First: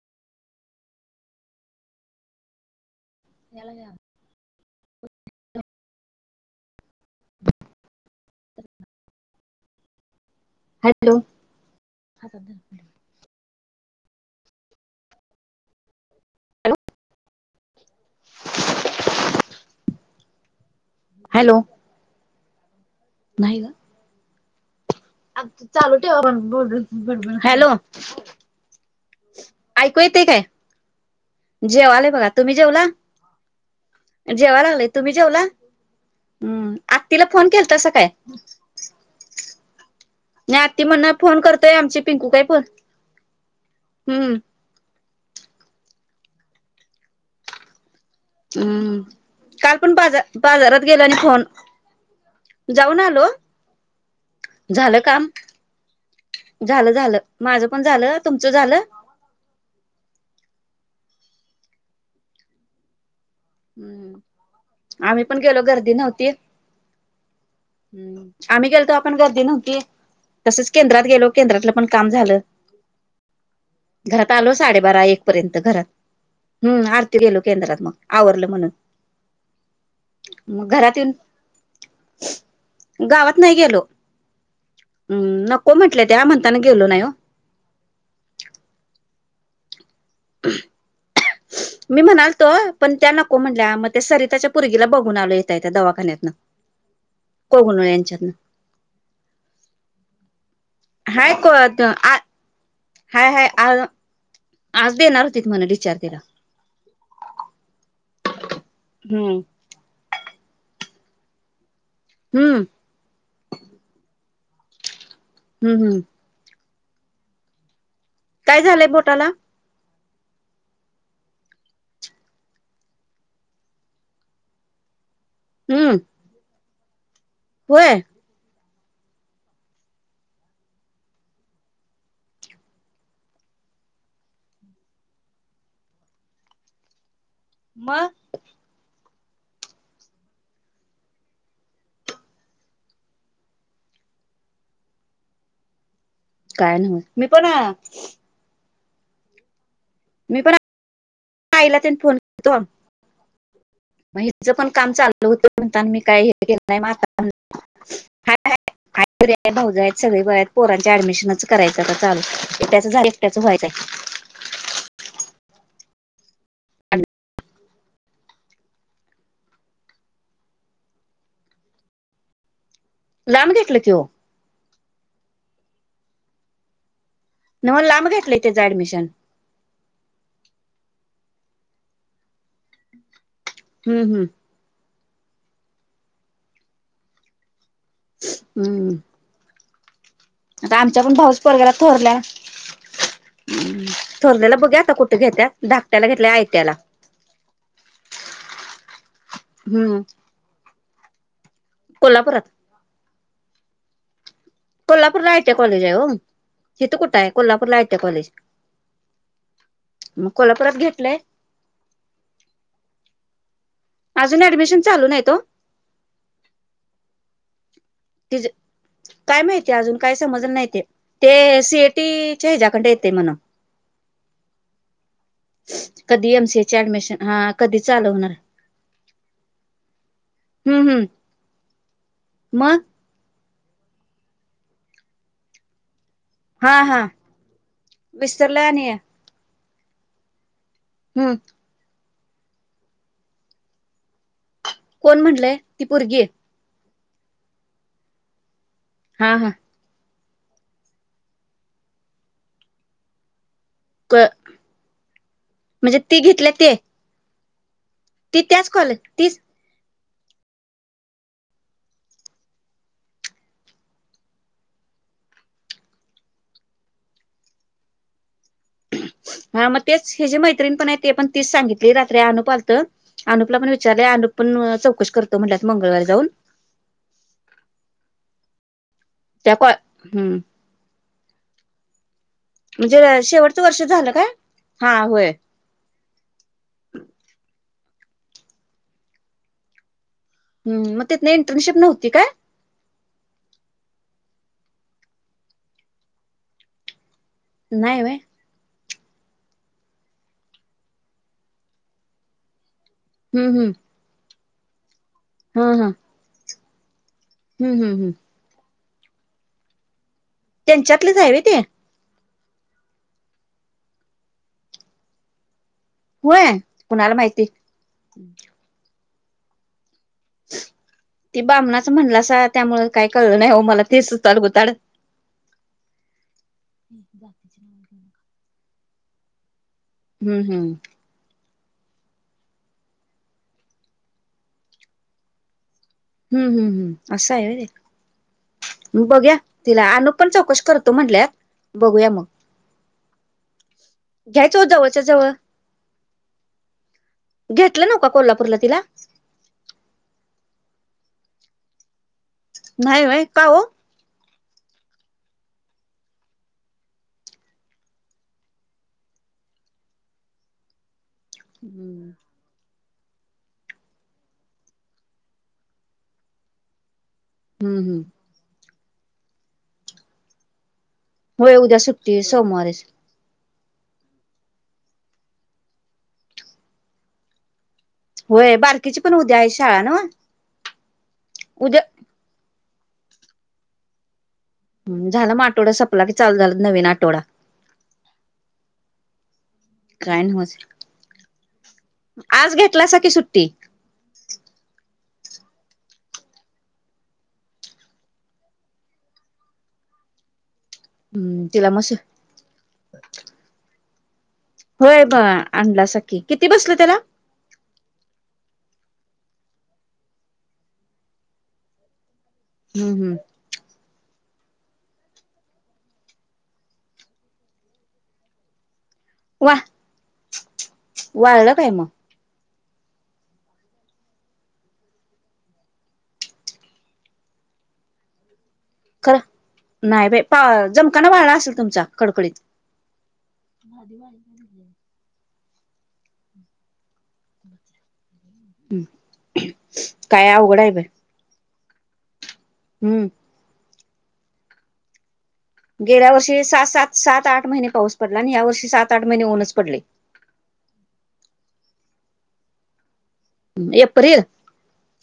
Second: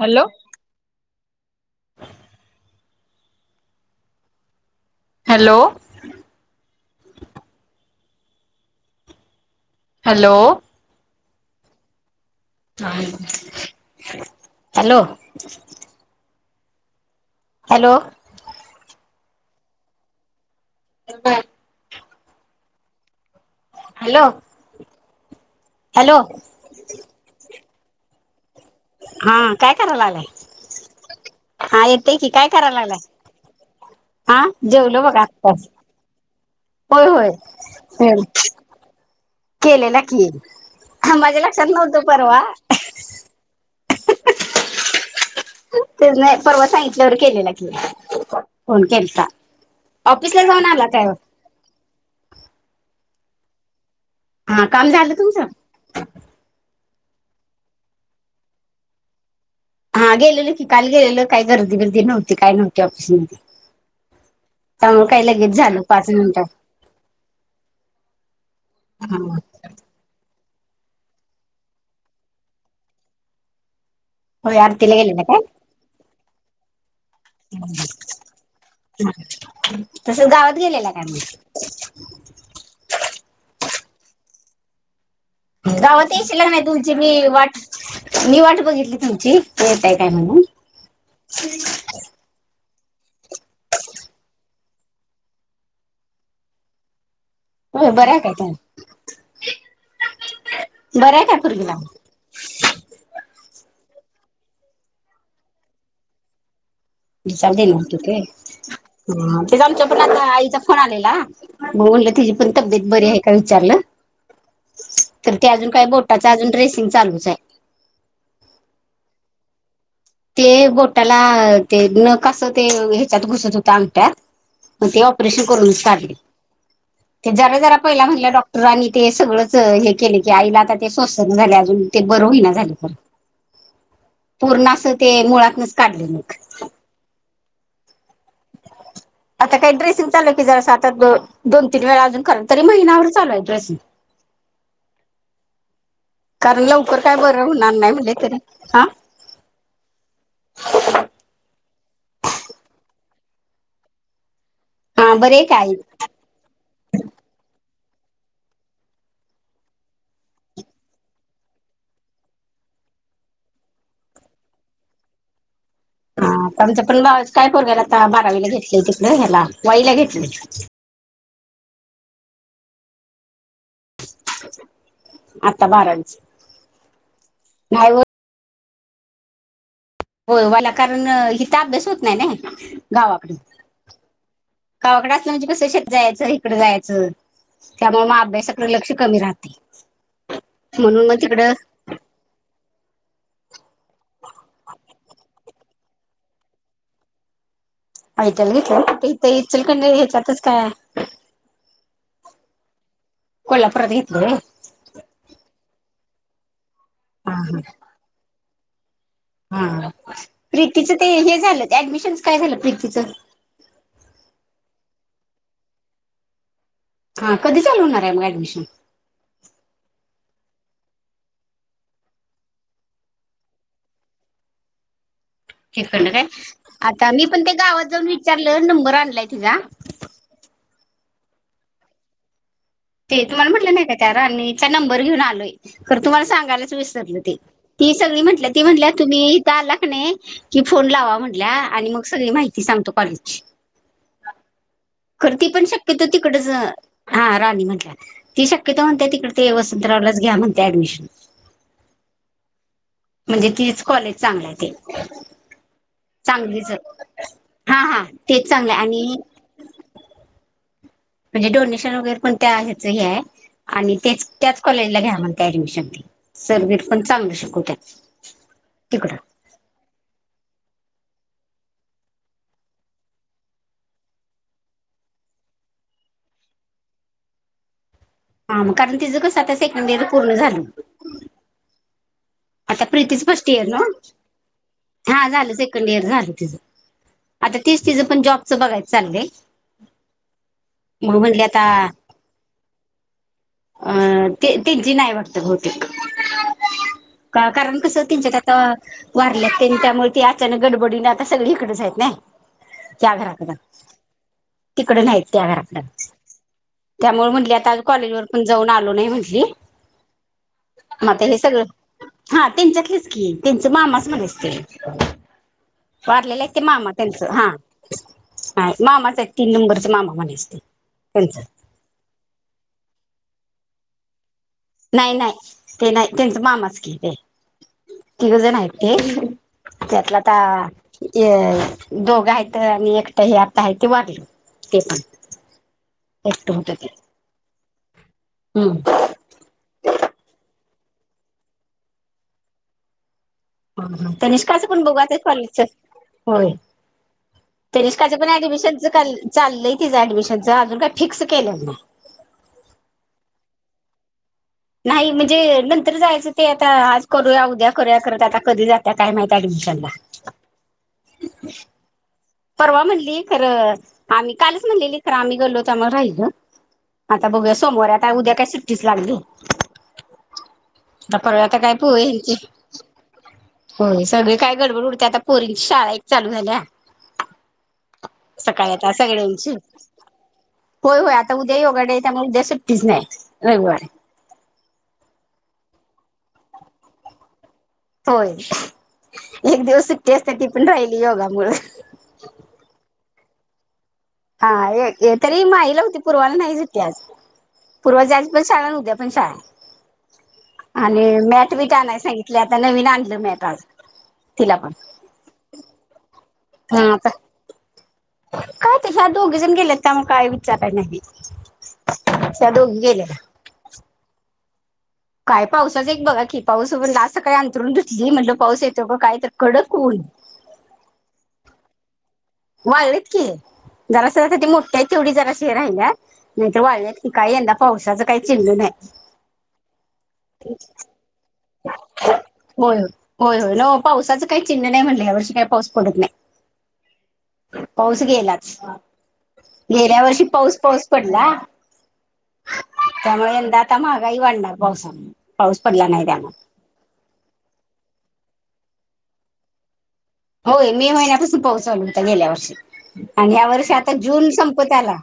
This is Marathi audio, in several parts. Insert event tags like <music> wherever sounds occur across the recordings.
हॅलो. नलाजा <inaudible> हॅलो ब hello. Hello hello <unintelligible> hello hello नाही का हॅलो अ चालू हॅलो ठेवण ब बबर खालो हा काय करायला ऐकू येते लागलाय काय हा जेव आले येते बघा की काय तुम्ही करायला जेवला लागलाय हा जेवा लागले जेवलो तुम्ही बघा जेवला आत्ताच हम्म आ होय तिला फोन होय केल तसं काय केले ना केले नाही आतती म्हणणा फोन करतोय आमची पिंकू काय फोन हम्म त्याने परवा सांगितल्यावर केलेलं क हम्म काल पण बाजार जाऊन बाजारात आला गेला काय आणि फोन जाऊन आलो झालं काम झालं झालं माझं पण झालं तुमचं झालं हा गेलेल की काल गेलेलो काही गर्दी गर्दी नव्हती काय नव्हती ऑफिसमध्येध्ये हम्म आम्ही पण गेलो झालं गर्दी पाच नव्हती मिनिटं हम्म आम्ही केल तरो आपण गर्दी नव्हती तसच केंद्रात गेलो केंद्रातलं पण काम झालं घरात आलो होय आरतीला साडेबारा एक गेलेला पर्यंत काय घरात हम्म आरती गेलो केंद्रात मग आवरलं म्हणून तस गावात मग गेलेला घरात का म येऊन गावात नाही गेलो हम् गावात येश लग नाही तुमची मी वाट मी वाट बघितली तुमची येत आहे काय म्हणून मी म्हणालतो पण त्या नको म्हटल्या मग ते सरिताच्या पुर्गीला बघून आलं येतय त्या दवाखान्यातनं <inaudible> कोगण बरं आहे यांच्यातं काय त्या बरं आहे हाय काय पोरगीला कत आ हाय हाय आ आज देणार होती म्हणून विचारतेला विले नत ते हम्म ते आमच्या प आता आईचा फोन आलेला मग ची पण हम्म तब्येत बरी आहे का विचारलं तर अजून हम्म काय हम्म बोट अजून ्रेसिंग चालूच आहे काय झालंय बोटाला ते बोटाला ते न कसं ते ह्याच्यात घुसत होतं अंगट्यात मग ते ऑपरेशन करूनच हम्म काढले जरा जरा होय पहिला म्हट डॉ रानी ते सगळंच हे केले की आईला आता ते सोसंना न झाले अजून ते बरं होई ना झालेय. पूर्ण असं ते मुळातनच काढले मग. म आता काही ड्रेसिंग चालूय की जरा स दोन तीन वेळा अजून कराल तरी महिनावर चालूय ड्रेसिंग. कारण नव्ह लवकर काय मी बरं पण होणार नाही म्हणले तरी हा. मी पण आईला त्यांनी फोन करतो. म हेंच पण काम चाल हा बरे होत काय म्हणता मी काय हे केलं नाही म आता हाय ह भाऊजय आहेत सगळे आहेत पोरांच्या ऍडमिशन करायचं आ चालू त्याच एकट्याच व्हायचं. हा आमच पण आहे भावच काय पोरग्याला आता बारावीला घेतले तिकडे ह्याला वाईला घेतले. लांब घेतलं की ओ. आता बारावीची. नव्ह लांब घेतलंय त्याचं ऍडमिशन. हो वाला कारण हिथ अभ्यास होत नाही ना गावाकड हूं हूं! कावाकड असलं म्हणजे कसं शेत जायचं इकडं जायचं. त्यामुळ म अभ्यासाकड लक्ष हम्म कमी राहतय. आता आमच्या पण भाऊच पोरग्याला थोरल्या थोरलेला बघु आता कुठ घेत्या धाकट्याला घेतल्या आयटीया ला आयटिया घेतलं आहे इथं इचलकन हम्म हेत्याच काय? कोल्हापुरात? कोल्हापुरात घेतलय व्हयं. कोल्हापूरला आईटिया कॉलेज आहे हो, इथ कुठं आहे हा कोल्हापूरला आईटिया कॉलेज हा मग कोल्हापुरात प्रीतीचं ते घेतलंय हे झालं ऍडमिशन चं काय झालं प्रीतीच. अजून ऍडमिशन चालू नाहीत ओ. हा कधी चालू होणार आहे मग तिचं ऍडमिशन? काय माहितीे अजून काय समजलं नाही ते सीएटीच्या हिच्याकंडय ते म्हण. इकडन काय कधी एमसीए ची आता ऍडमिशन मी पण हा ते कधी गावात जाऊन विचारलं, नंबर आणलाय तिचा. हूं हूं मग ते तुम्हाला म्हटलं नाही का त्या रानिचा नंबर घेऊन आलोय तर तुम्हाला सांग त्यालाचं हा हा विसरल ते ती सगळी म्हटल्यात विसरलं ती आणि म्हटल्यात तुम्ही इथ आला का नाही. कि फोन लावा हम्म म्हटल्या, आणि मग सगळी माहिती सांगतो कॉलेजची. कोण खर ती म्हटलंय पण शक्यतो पोरगी तिकडचं आ हा राणी म्हनलिया ती शक्यतो म्हणते हा तिकडे हा ते वसंतरावलाच घ्या म्हणते ऍडमिशन. म्हणजे तीच कॉलेज क- चांगली आहे ते, म्हणजे ती घेतल्या चांगलीच ते आहे. हा हा ती तेच त्याच चांगलं कॉलेज आणि तीच म्हणजे डोनेशन वगैरे पण त्या ह्याचं हे आहे, आणि तेच त्याच कॉलेजला घ्या म्हणते ऍडमिशन ती. सरबीर पण चांगल शिकवत्या तीकड हा मग तेच हिची मैत्रीण पण आहे ते पण तीच सांगितली रात्री अनुप आलत अनूपला पण विचारले अनूप पण चौकशी करतो म्हनल्यात मंगळवारी जाऊन. हा मं कारण तिज कस आता त्या कॉ सेकंडईयर पूर्ण हम्म झाल आता म्हणजे प्रीतीच फस्ट शेवटचं इयर ना वर्ष झालं काय हा झालंच ये सेकंडईयर झालं तिंच आता तीच तिज पण जॉबचं बघायच चालय. हम्म मग म तिथन म्हणले आता. इंटर्नशिप नव्हती काय अ ते ते जीनां हे वाटतं बहुतेक कां कारण नाही कसं व्हय त्येनंच्या त्या अ वारल्यात त्यांनी त्यामुळे ते अचानक गडबडीने आता सगळे हीकडच आहेत नाय. त्या घराकड हम्म हम्म तिकड नाहीत त्या हा घराकड हा त्यामुळे म्हणल ली आता हम्म आ हम्म हम्म कॉलेज वर पण जाऊन आलो नही म्हटली. मग त्यांच्यातलच आता आहे हे व्हय ते? सगळं हा त्यांच्यातलीच की त्यांच मामाच म्हणायचं ते. वारलेले होय आहेत ते मामा कुणाला त्यांचं माहिती हा मामाच आहेत तीन नंबरचा मामा म्हणे ते बामणाच म्हणलासा त्यामुळ काही कळलं नाही ओ मला ते सुताडगुताड. नाही नाही ते नाही त्यांच मामाच की ते तिघ जण आहेत ते. त्यातला त आ हम्म हम्म ते दोघ आहेत आणि एकट हे आता आहे ते वारलं ते पण हूं एकट हूं हूं असं आहे व्हयं हूं! बघुया तिला अनू पण चौकशी करतो म्हनल्याय बघूया मग ह ह घ्यायचं ओ तनिष्काचं पण बघु जवळच्या आता जवळ कॉलेजच होय घेतलं नव्ह का तनिषकाचं पण कोल्हापूरला तिला ऍडमिशनच चाललंय तिचं ऍडमिशनच अजून काय फिक्स केलं नाय. नाही व्हयं कांओ. नाही म्हणजे नंतर जायचं, ते आता आज करूया उद्या करूया, करत आता कधी जात्या काय माहित ऍडमिशनला. <inaudible> परवा म्हणली खरं आम्ही कालच म्हणलेली खरं आम्ही गलो तर आम्हाला राहिलो आता बघुया सोमवारी हम्म आता उद्या काय सुट्टीच लागली. आता परवा होय तर उद्या पोहे सुट्टी हेंचे सोमवारीच होय सगळे काय गडबड उडते आता पोरींची शाळा एक चालू झालिया. होय सकाळ आता बारकीची पण उद्या आहे सगळ्यांची. शाळा नव्ह होय होय आता उद्या योगा डे आहे त्यामुळे उद्या सुट्टीच नाही रविवार. ह झाला मग आठवडा सपला की चाल झाला नवीन आठवडा होय एक दिवस सुट्टी काय असते ती नव्हच पण राहिली योगा मु आज घेतला स की सुट्टी हा तरी माहिला होती पूर्वाला नाही ज त आज पूर्व जाची पण शाळा उद्या पण शाळा आणि हम्म मॅट बी तिला काा मस नाही सांगित आता नवीन आणलं मळट आज तिला पण होय ब आणला सखी किती बसल हा त्याला आता काय तच्या आ दोघे जण गेले त्या म काय विचारय नाही अशा दोघी हम्म गेले हम्म काय पावसाचा एक बघा की पाऊस पण असं काही अंतरण घेतली म्हटलं पाऊस येतो का काय तर वा कडक होऊन वाळलं काय मग वाढलेत की जरा शसाठी मोठक्या तेवढी जराशी हे राहिल्या नाही तर वाढल्या की काय यंदा पावसाच काही चेंडू नाही खरं नाही बा पा जमकाना वाळला असेल तुमचा कडकडीत होय होय होय न पावसाचं काही चिन्ह नाही म्हटले या वर्षी काही पाऊस पडत नाही पाऊस गेलाच गेल्या वर्षी काय पाऊस अवघड आहे बाई पाऊस पडला हम्म त्यामुळे यंदा आता महागाई वाडणार पावसा गेल्या वर्षी सात सात सात आठ महिने पाऊस पडला आणि या वर्षी सात आठ महिने ऊनच पडले होय मे महिन्यापासून पोचावल होतं गेल्या वर्षी आणि या्या वर्षी आता एप्रिल जून संपत आला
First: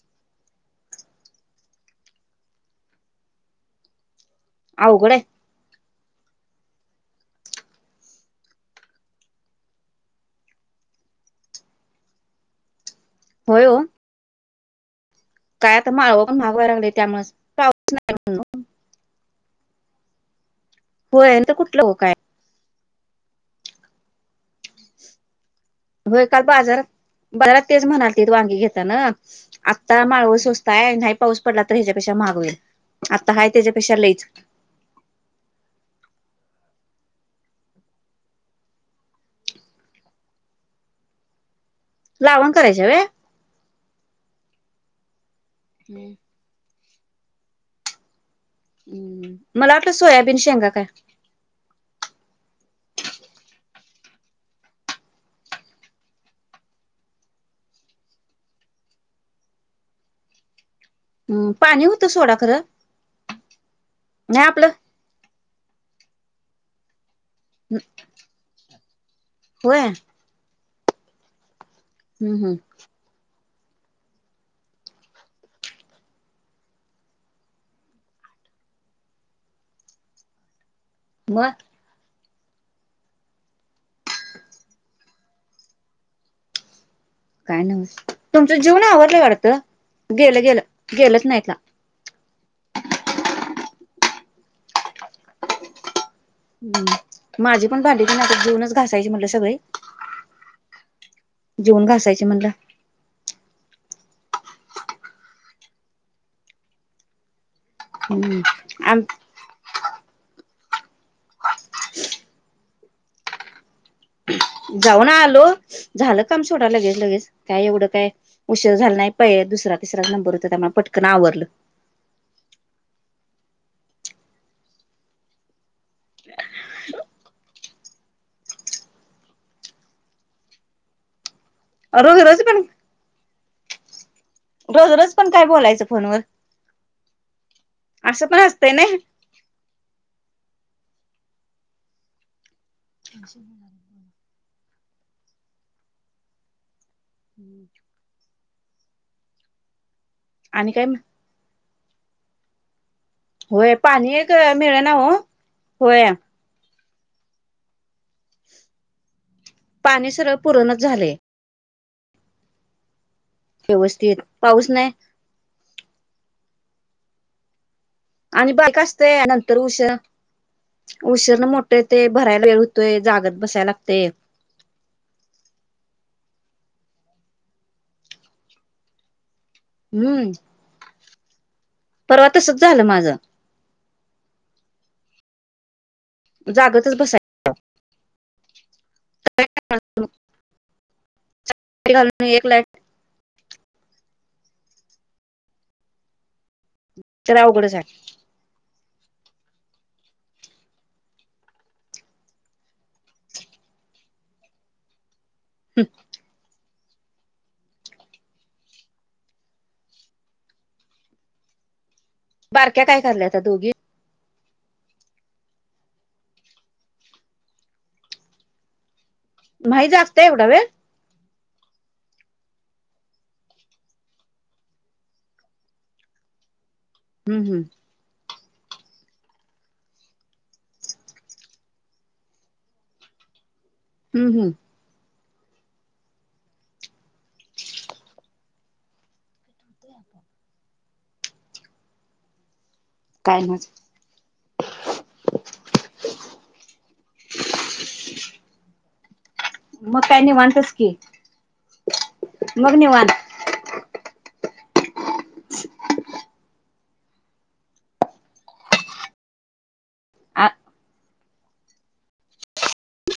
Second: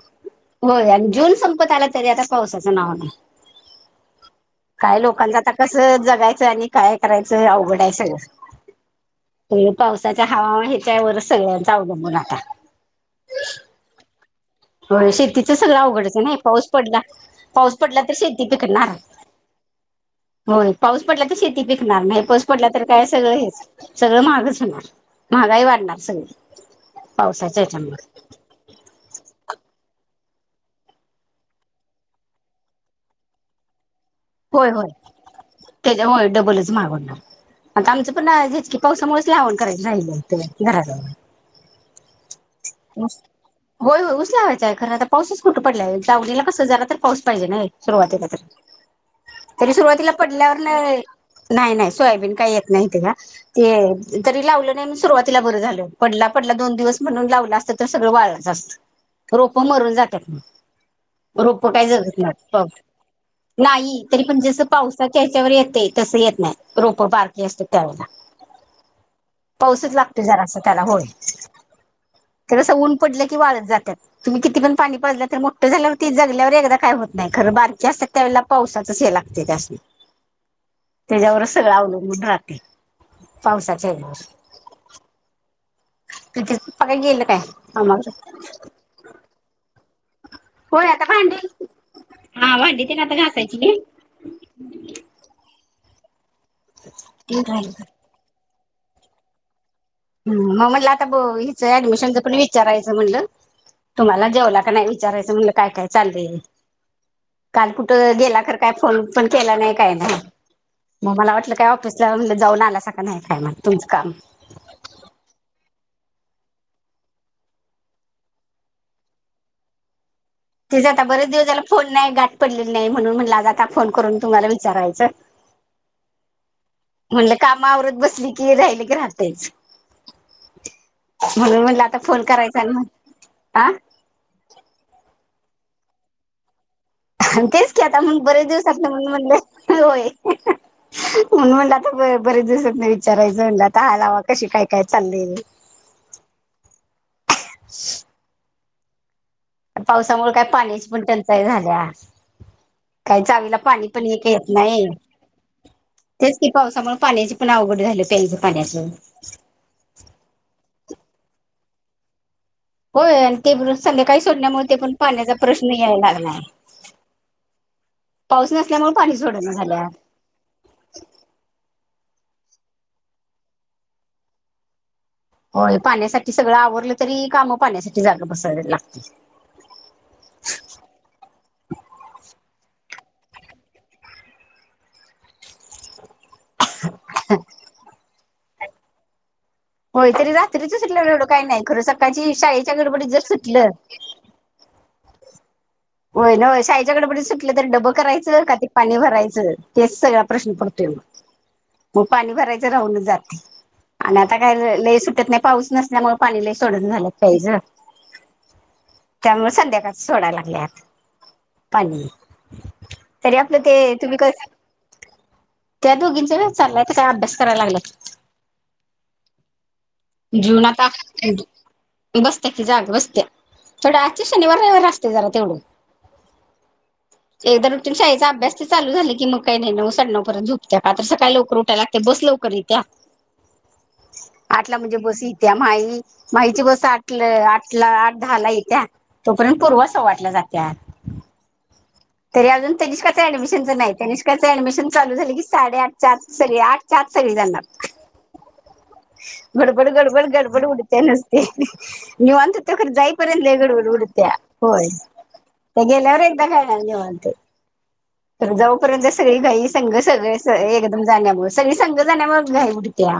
होय आणि जून संपत आला तरी आता पावसाचं नाव नाही काही अवघड आहे लोकांचा आता कसं जगायचं आणि काय करायचं अवघडाय सगळं ते पावसाच्या हवामा ह्याच्यावरच सगळ्यांचा अवलंबून आता होयो हो शेतीच सगळं अवघडचं माळव नाही पण महाग पाऊस व्हायला लागले पडला त्यामुळेच पाऊस पडला तर शेती पिकणार होय पाऊस पडला तर होय शेती कुठलं हो पिकणार काय नाही पडलं तर काय सगळं हेच सगळं महागच होणार महागाही वाढणार होय सगळी काल बाजार बाजारात पावसाच्या तेच ह्याच्यामुळे म्हणालतील वांगी घेताना आता माळव सत काय नाही पाऊस पडला तर ह्याच्यापेक्षा मागवेल आता हय त्याच्यापेक्षा लईच होय होय त्याच्या होय डबलच मागवणार आता आमचं पण झच की पावसामुळेच लावण करायला राहिलं होते घरा लाव होय होय उसलावायचा आहे खरं आता पाऊसच खोटं पडलाय वडीला कस झालं तर पाऊस पाहिजे ना सुरुवातीला तरी तरी मला वाटलं सुरुवातीला सोयाबीन पडल्यावर शेंगा ना काय नाही नाही सोयाबीन काही येत नाही ते का ते तरी लावलं नाही सुरुवातीला बरं झाल पडला पडला दोन दिवस म्हणून लावला तर सगळं वाळ जा असत रोप मरून जातात ना रोप काय पाणी होतं जगत सोडा खरं नाही नाही तरी पण नाही जस आपलं पाऊस ह्याच्यावर येत तस येत नाही रोप बारकीी असत त्यावेळेला होय पाऊसच लागतो जरा अस त्याला होय हम्म हम्म तरसं ऊन पडलं की वाळत जातात तुम्ही किती पण पाणी पाजलं तर मोठं झाल्यावरती जगल्यावर एकदा काय होत नाही खरं बारकी असत त्यावेळेला पावसाचच हे लागते त्यासून त्याच्यावरच मग सगळं अवलंबून राहते पावसाच्या हवर त पघ गेलं काय नव तुमचं जीवन आवडलं काढत गेलं गेलं होय आता गेलंच भांडी नाहीत हा भांडी त ना आता घासायची हम् माझी पण भांडी प ना आता जेवनच घासायची म्हटलं सगळे ह मग मटला आता ब जेवून हिचंऍडमिशनचं घासायची पण म्हटलं विचारायचं म्हणलं तुम्हाला जेवला का नाही विचारायचं म्हणलं काय काय चालय काल कुठं हम्म गेला तर काय आम फोन पण केला नाही काय नाही मग मला वाटलं काय ऑफिसलाणजे जाऊन आला स कां नाही काय मला तुमचं काम जाऊन आलो झालं काम छोटा लगेच लगेच काय एवढं काय उशीर झालं नाही पहि दुसरा विश्रवणम पररत ठ आहे तिथ आता बरेच दिवसाला फोन नाही गाठ पडलेले नाही म्हणून म्हणलं आज आता फोन करून तुम्हाला विचारायचं म्हटलं का वर ब क राह म्हण आ रोज फोन रोज पण करायचा रोज रोज पण काय बोलायचं फोनवर आणि तेच की आता मग असं पण बरे दिवस असतंय आपलं नाही मग म्हणले होय म्हणलं आता बरेच दिसत नाही विचारायचं म्हणलं आता हलावाग कशी काय काय चाललीली हम् पावसामुळे काय पाण्याची पण टंचाई झाल्या काही चावीला होय पाणी पण हे का एक येत मिळे नाही ना हो होय तेच पावसामुळेळ पाण्याची पण अवघड झालं प्यायचं पाण्याचं पाणी सर्व पुरणच झाले होय आणि ते व्यवस्थित संध्याकाळी सोडण्यामुळे पाऊस ते नाही पण पाण्याचा प्रश्न यायला लागलाय आणि पाऊस बा का नसल्यामुळे पाणी असतय सोडना नंतर झाल्या उषा उशीरण मोठे ते भरायला वेळ होतोय जागत बसायला लागते हो पाण्यासाठी सगळं आवरलं तरी काम पाण्यासाठी जाग बसाय लागतील हम्म परवा तसच झालं माझं जागतच बसाय हम होय तरी रात्रीच सुटलं एवढं काही नाही खरं घालून सकाळची एक लाईट शाळेच्या गडबडीत जर सुटलं होय नाय शाईच्याकडे प सुटलं तर अवघडच डबं आहे करायं का ते पाणी भरायचं तेच सगळ प्रश्न पडतोय मग मग पाणी भरायचं राहूनच जाते आणि आता काय लई सुटत नाही पाऊस नसल्यामुळे पाणी ल सोडून झालं पाहिज त्यामुळे संध्याकाळ सोडायला लागलेत. पाणी बारक्या काय कराल्या तरी त्या आपलं दोघी ते तुम्ही कस. त्या दोघींच व चाललायच काय अभ्यास करायला लागलाय. नाही जास्त जुना तर बसत्या की जाग बसत्या थोड्या आजच्या शनिवार रविवार असते जरा तेवढं. हम्म हम्म एकदण शाळेचा अभ्यास ते चालू झाला की मग काही नाही नऊ साण्णऊ परतंत झुपत्या का तर सकाळी लवकर उठाय लागते बस लवकर येत्या. हम् हम आठला म्हणजे बस येत्या माई माहीची बस आठ आठला आठ दहा ला येत्या. तोपर्यंत पूर्व सव्वा आठला जाते. तरी अजून तनिष्काचं काय मग ऍडमिशन नाही त्यांनी. ऍडमिशन चालू झाले की साडे आठच्या आठच्या आत सारे जाणार. गडबड मग काय गडबड गडबड निवांतच की उडते नसते. निवांत मग खरी निवांत जाईपर्यंतगड उडत्या होय त्या गेल्यावर एकदा काय. धन्यवाद तर जाऊपर्यंत सगळी घाई संघ सगळे आ एकदम जाण्यामु सगळी संघ जाण्यामुळे घाई उठते